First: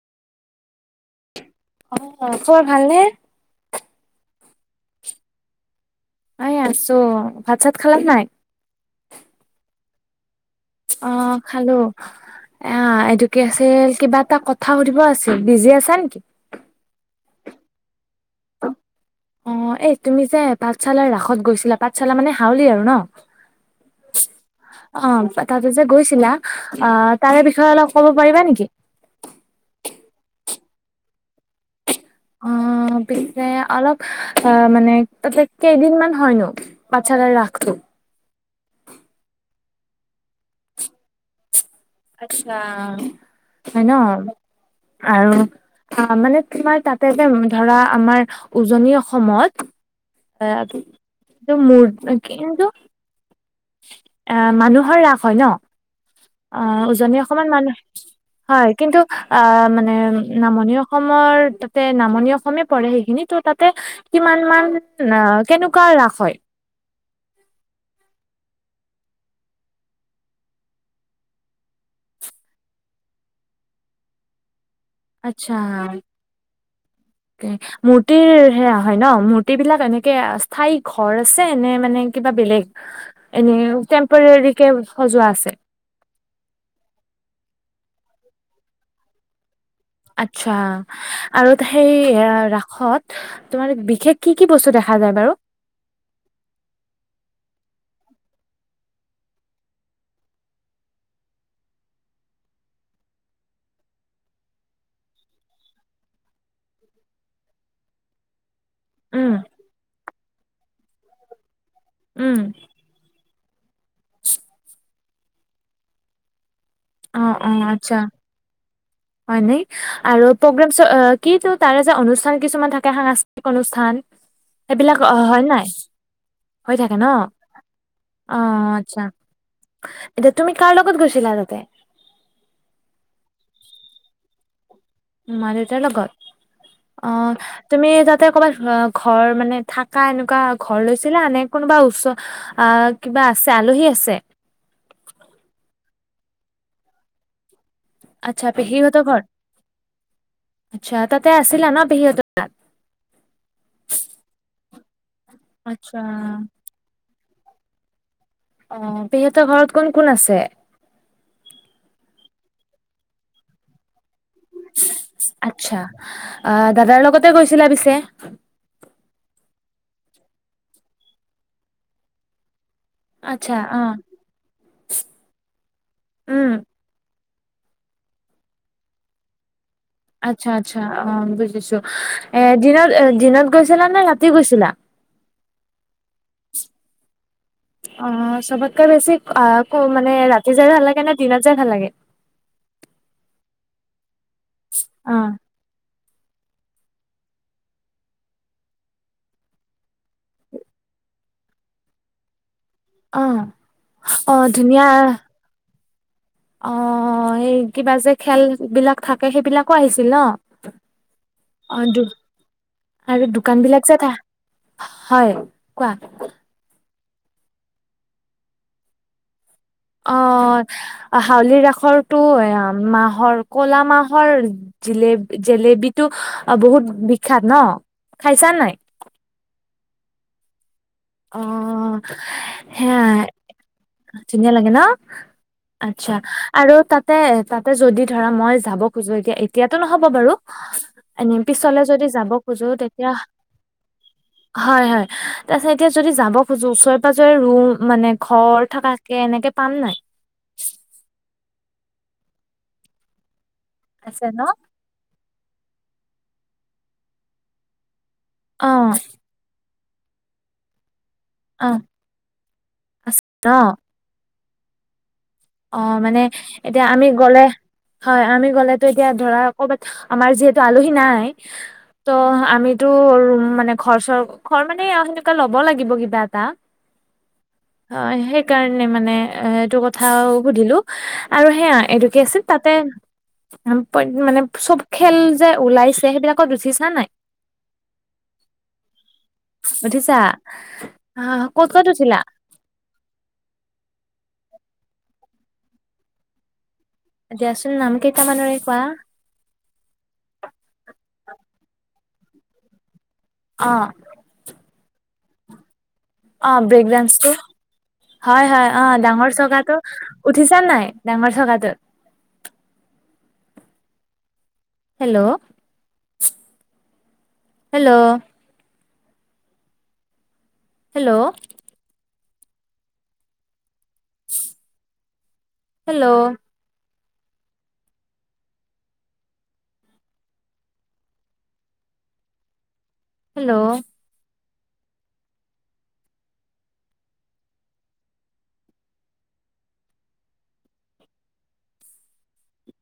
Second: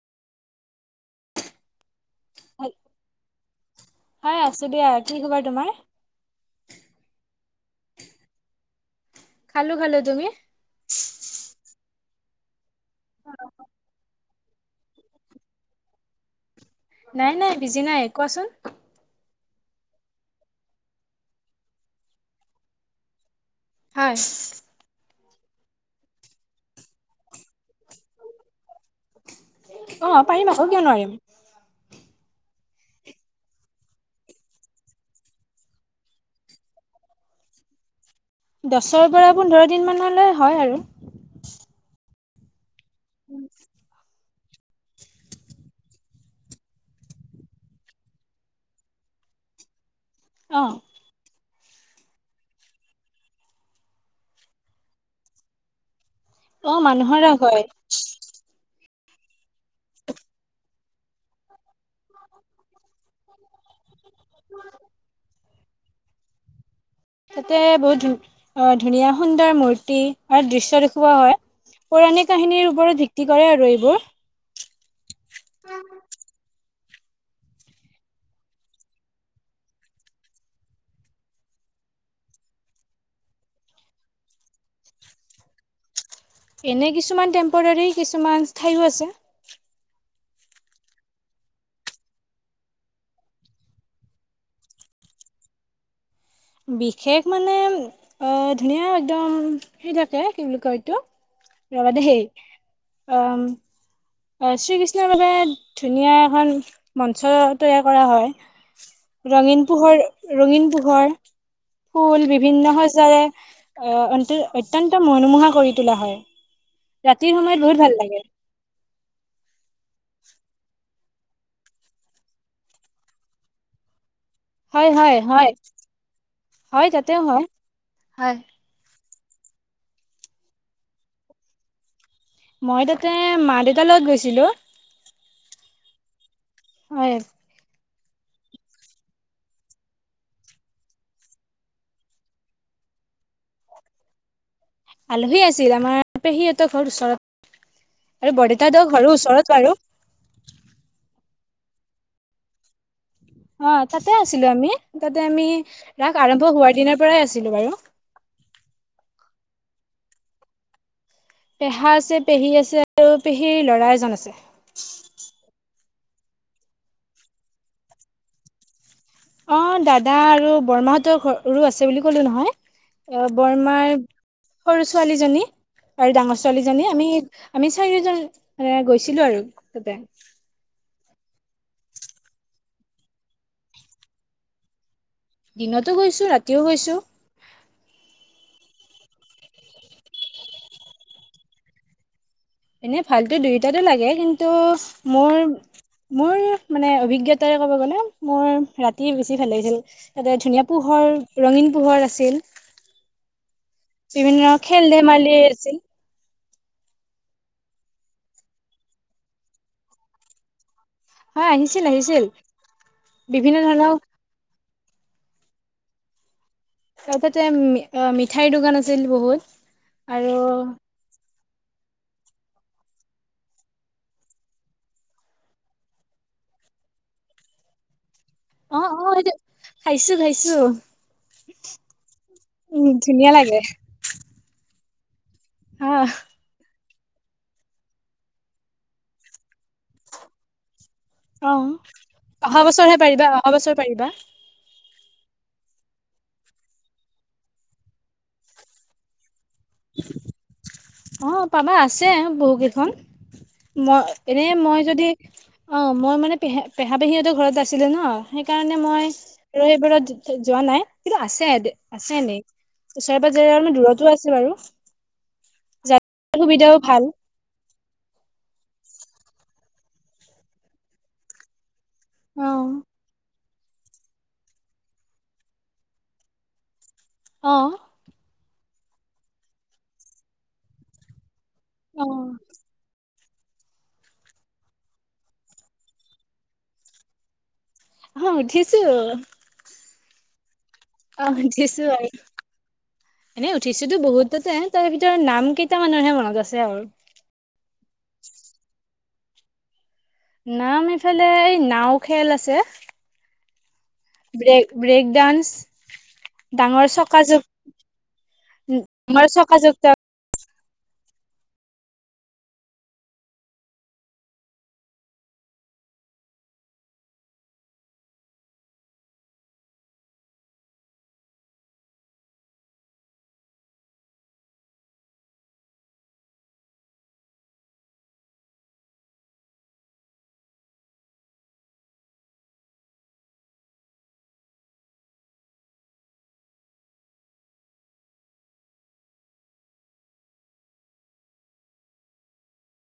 অ', খবৰ ভালনে। হয়, আছো দিয়া, কি খবৰ তোমাৰ? এই আছো, ভাত চাত খালান নাই। খালো খালো, তুমি? অ', খালো অ', এইটো কি আছিল? কিবা এটা ক থা সুধিব আছিল, বিজি আছা নেকি? নাই, নাই, বিজি নাই, কোৱাচোন। অ', এই তুমি যে পাঠশালাৰ ৰাসত গৈছিলা, পাঠশালা মানে হাউলি আৰু ন? হয়। অ', তাতে যে গৈছিলা অ', তাৰে বিষয়ে অলপ ক'ব পাৰিবা নেকি? অ', পাৰিম আকৌ, কিয় নোৱাৰিম। অ', পিছে অলপ অ', মানে তাতে কেইদিনমান হয়নো? পাতচালাৰ ৰাসতো। দছৰ পৰা পোন্ধৰ দিন মানলৈ হয় আৰু। আচ্ছা হয় ন, আৰু অ', মানে তোমাৰ তাতে যে ধৰা আমাৰ উজনি অসমত অ [unintelligible] এ মানুহৰ ৰাস হয় ন? অ', মানুহৰ উজনি ৰাস অসমত হয় মানুহ হয়, কিন্তু আ মানে নামনি অসমৰ নামনি অসমে পৰে সেইখিনি ত' তাতে কিমান মান অ', কেনেকুৱা ৰাস হয়? তাতে বহুত ধ আহ ধুনীয়া সুন্দৰ মূৰ্তি আৰু দৃশ্য দেখুওৱা হয়। পুৰণি কাহিনীৰ ওপৰত ভিত্তি কৰে আৰু এইবোৰ। আচ্ছা। মূৰ্তিৰ সেয়া হয় ন? মূৰ্তি বিলাক এনেকে স্থায়ী ঘৰ আছে নে মানে কিবা বেলেগ? এনে টেম্পৰেৰী কে সজোৱা আছে। এনে কিছুমান টেম্পৰাৰী কিছুমান ঠায়ো আছে। আচ্ছা, আৰু সেই ৰাসত তোমাৰ বিশেষ কি কি বস্তু দেখা যায় বাৰু? বিশেষ মানে ধুনীয়া একদম হেৰি থাকে, কি বুলি কয় এইটো? ৰবা দেই, অম শ্ৰীকৃষ্ণৰ বাবে ধুনীয়া এখন মঞ্চ তৈয়াৰ কৰা হয়। উম ৰঙীন পোহৰ, ৰঙীন পোহৰ, ফুল উম বিভিন্ন সচৰে অ', অন্ত অত্যন্ত মনোমোহা কৰি তোলা হয়, অ ৰাতিৰ সময়ত বহুত ভাল লাগে। হয় নে, আৰু প্ৰগ্ৰেমচ কিটো তাৰে যে অনুষ্ঠান কিছুমান থাকে সাংস্কৃতিক অনুষ্ঠান। সেইবিলাক অ', হয় নাই? হৈ হয় থাকে ন? তাতেও হয়। অ', আচ্ছা। এতিয়া তুমি কাৰ লগত গৈছিলা তাতে? মই তাতে মা-দেউতা লগত গৈছিলোঁ। মা-দেউতাৰ লগত হয় অহ। তুমি তাতে ক'বাত ঘৰ মানে থাকা এনেকুৱা ঘৰ লৈছিলা? নে কোনোবা ওচৰ। আহ কিবা আছে আলহী আছে? আলহী আছিল আমাৰ পেহীহঁতৰ ঘৰ ওচৰ আৰু আচ্ছা বৰদেউতাৰ পেহীহঁতৰ ঘৰো ঘৰত ওচৰত বাৰু। আচ্ছা! তাতে আছিলা ন পেহীহঁত। অহ তাতে আছিলো আমি তাতে আমি আচ্ছা ৰাস আৰম্ভ হোৱাৰ দিনৰ পৰাই আছিলোঁ বাৰু। অহ পেহী হঁতৰ ঘৰত কোন কোন আছে? পেহা আছে পেহী আছে আৰু পেহীৰ ল'ৰা এজন আছে। আচ আচ্ছা! অহ দাদাৰ লগতে গৈছিলা পিছে? অহ দাদা আৰু বৰমা হতঁৰ ঘৰুৰো আছে বুলি ক'লো নহয়। অহ আচ্ছা অ বৰমাৰ সৰু ছোৱালী জনী আৰু ডাঙৰ উম ছোৱালী জনী আমি আমি চাৰিওজন এ গৈছিলোঁ আৰু তাতে। আচ্ছা আচ্ছা! অহ বুজিছোঁ এ দিনত দিনত গৈছিলা নে ৰাতি গৈছিলা? দিনতো গৈছোঁ, ৰাতিও গৈছোঁ। অহ চবতকৈ অহ কো মানে ৰাতি যায় ভাল লাগে নে দিনত যায় ভাল লাগে? এনেই ভালতো দুয়োটা লাগে। কিন্তু অ মোৰ। মোৰ মানে অভিজ্ঞতাৰে ক'ব গ'লে মোৰ ৰাতি বেছি ভাল লাগিছিল। তাতে ধুনীয়া পোহৰ ৰঙীন পোহৰ আছিল। অ অ বিভিন্ন খেল ধেমালি আছিল। অহ এই কিবা যে খেল বিলাক থাকে সেইবিলাকো আহিছিল ন? হয় অ আহিছিল দো আহিছিল আৰু বিভিন্ন দোকান ধৰণৰ বিলাক যে থা। হয় কোৱা। লগতে মি অ মিঠাইৰ দোকান আছিল বহুত। আৰু অহ হাউলিৰ ৰাসৰটো এয়া মাহৰ কলা মাহৰ। জিলেবি ো অহ [unintelligible] বহুত বিখ্যাত ন খাইছা নে অহ সেইটো খাইছোঁ খাইছোঁ অ উম সেয়াই ধুনীয়া লাগে। ধুনীয়া লাগে ন আচ্ছা আহ হা। আৰু তাতে তাতে যদি ধৰা মই যাব খোজো যে এতিয়া এতিয়াতো নহ'ব বাৰু। এনেই অ পিছলে যদি যাব অহা খোজো বছৰহে তেতিয়া পাৰিবা অহা বছৰ পাৰিবা হয় হয় তাৰপিছত। এতিয়া যদি যাব খোজো ওচৰে পাজৰে ৰুম মানে ঘৰ থকাকে এনেকে পাম নাই। অহ পাবা আছে বহু কেইখন ময়ে আছে ন এনে মই। যদি অহ মই মানে পেহা পেহা পেহীহঁতৰ ঘৰত যে আছিলো মই অ সেইকাৰণে মই। আৰু সেইবোৰত যোৱা নাই কিন্তু আছে অ আছে এনেই ওচৰে আছে পাজৰে ন অলমান দূৰত। টো আছে বাৰু। অহ মানে যাতায়তৰ সুবিধাও এতিয়া ভাল আমি গ'লে। হয় আমি গ'লেতো এতিয়া ধৰা কবাত হা আমাৰ যিহেতু আলহী নাই। ত অ আমিতো ৰুম মানে ঘৰ চৰ ঘৰ মানে আও সেনেকুৱা ল'ব লাগিব কিবা এটা। অঁহ। অহ সেইকাৰণে মানে এহ এইটো কথা সুধিলোঁ। আৰু সেয়াই অ এইটো কি আছিল তাতে। উম প্ৰত্যেক দিন মানে চব খেল যে ওলাইছে সেইবিলাকত উঠিছা নাই। মই উঠিছোঁ। উঠিছা অহ ক'ত ক'ত উঠিলা। এনেই উঠিছোতো বহুত তাতে তাৰ ভিতৰত নাম কেইটা মানৰহে মনত আছে আও। দিয়াচোন নাম কেইটা মনকে কোৱা। নাম এইফালে, এই নাও খেল আছে। অ, ব্ৰেক, ব্ৰেক ডান্স। অ, ডাঙৰ চকা ব্ৰেকডাস্নটো, জোক হয় হয় অ, ডাঙৰ চকা চকাটো? জোক উঠিছানে নাই, ডাঙৰ চকাটোত? Hello, hello, hello, [inaudible] hello, hello,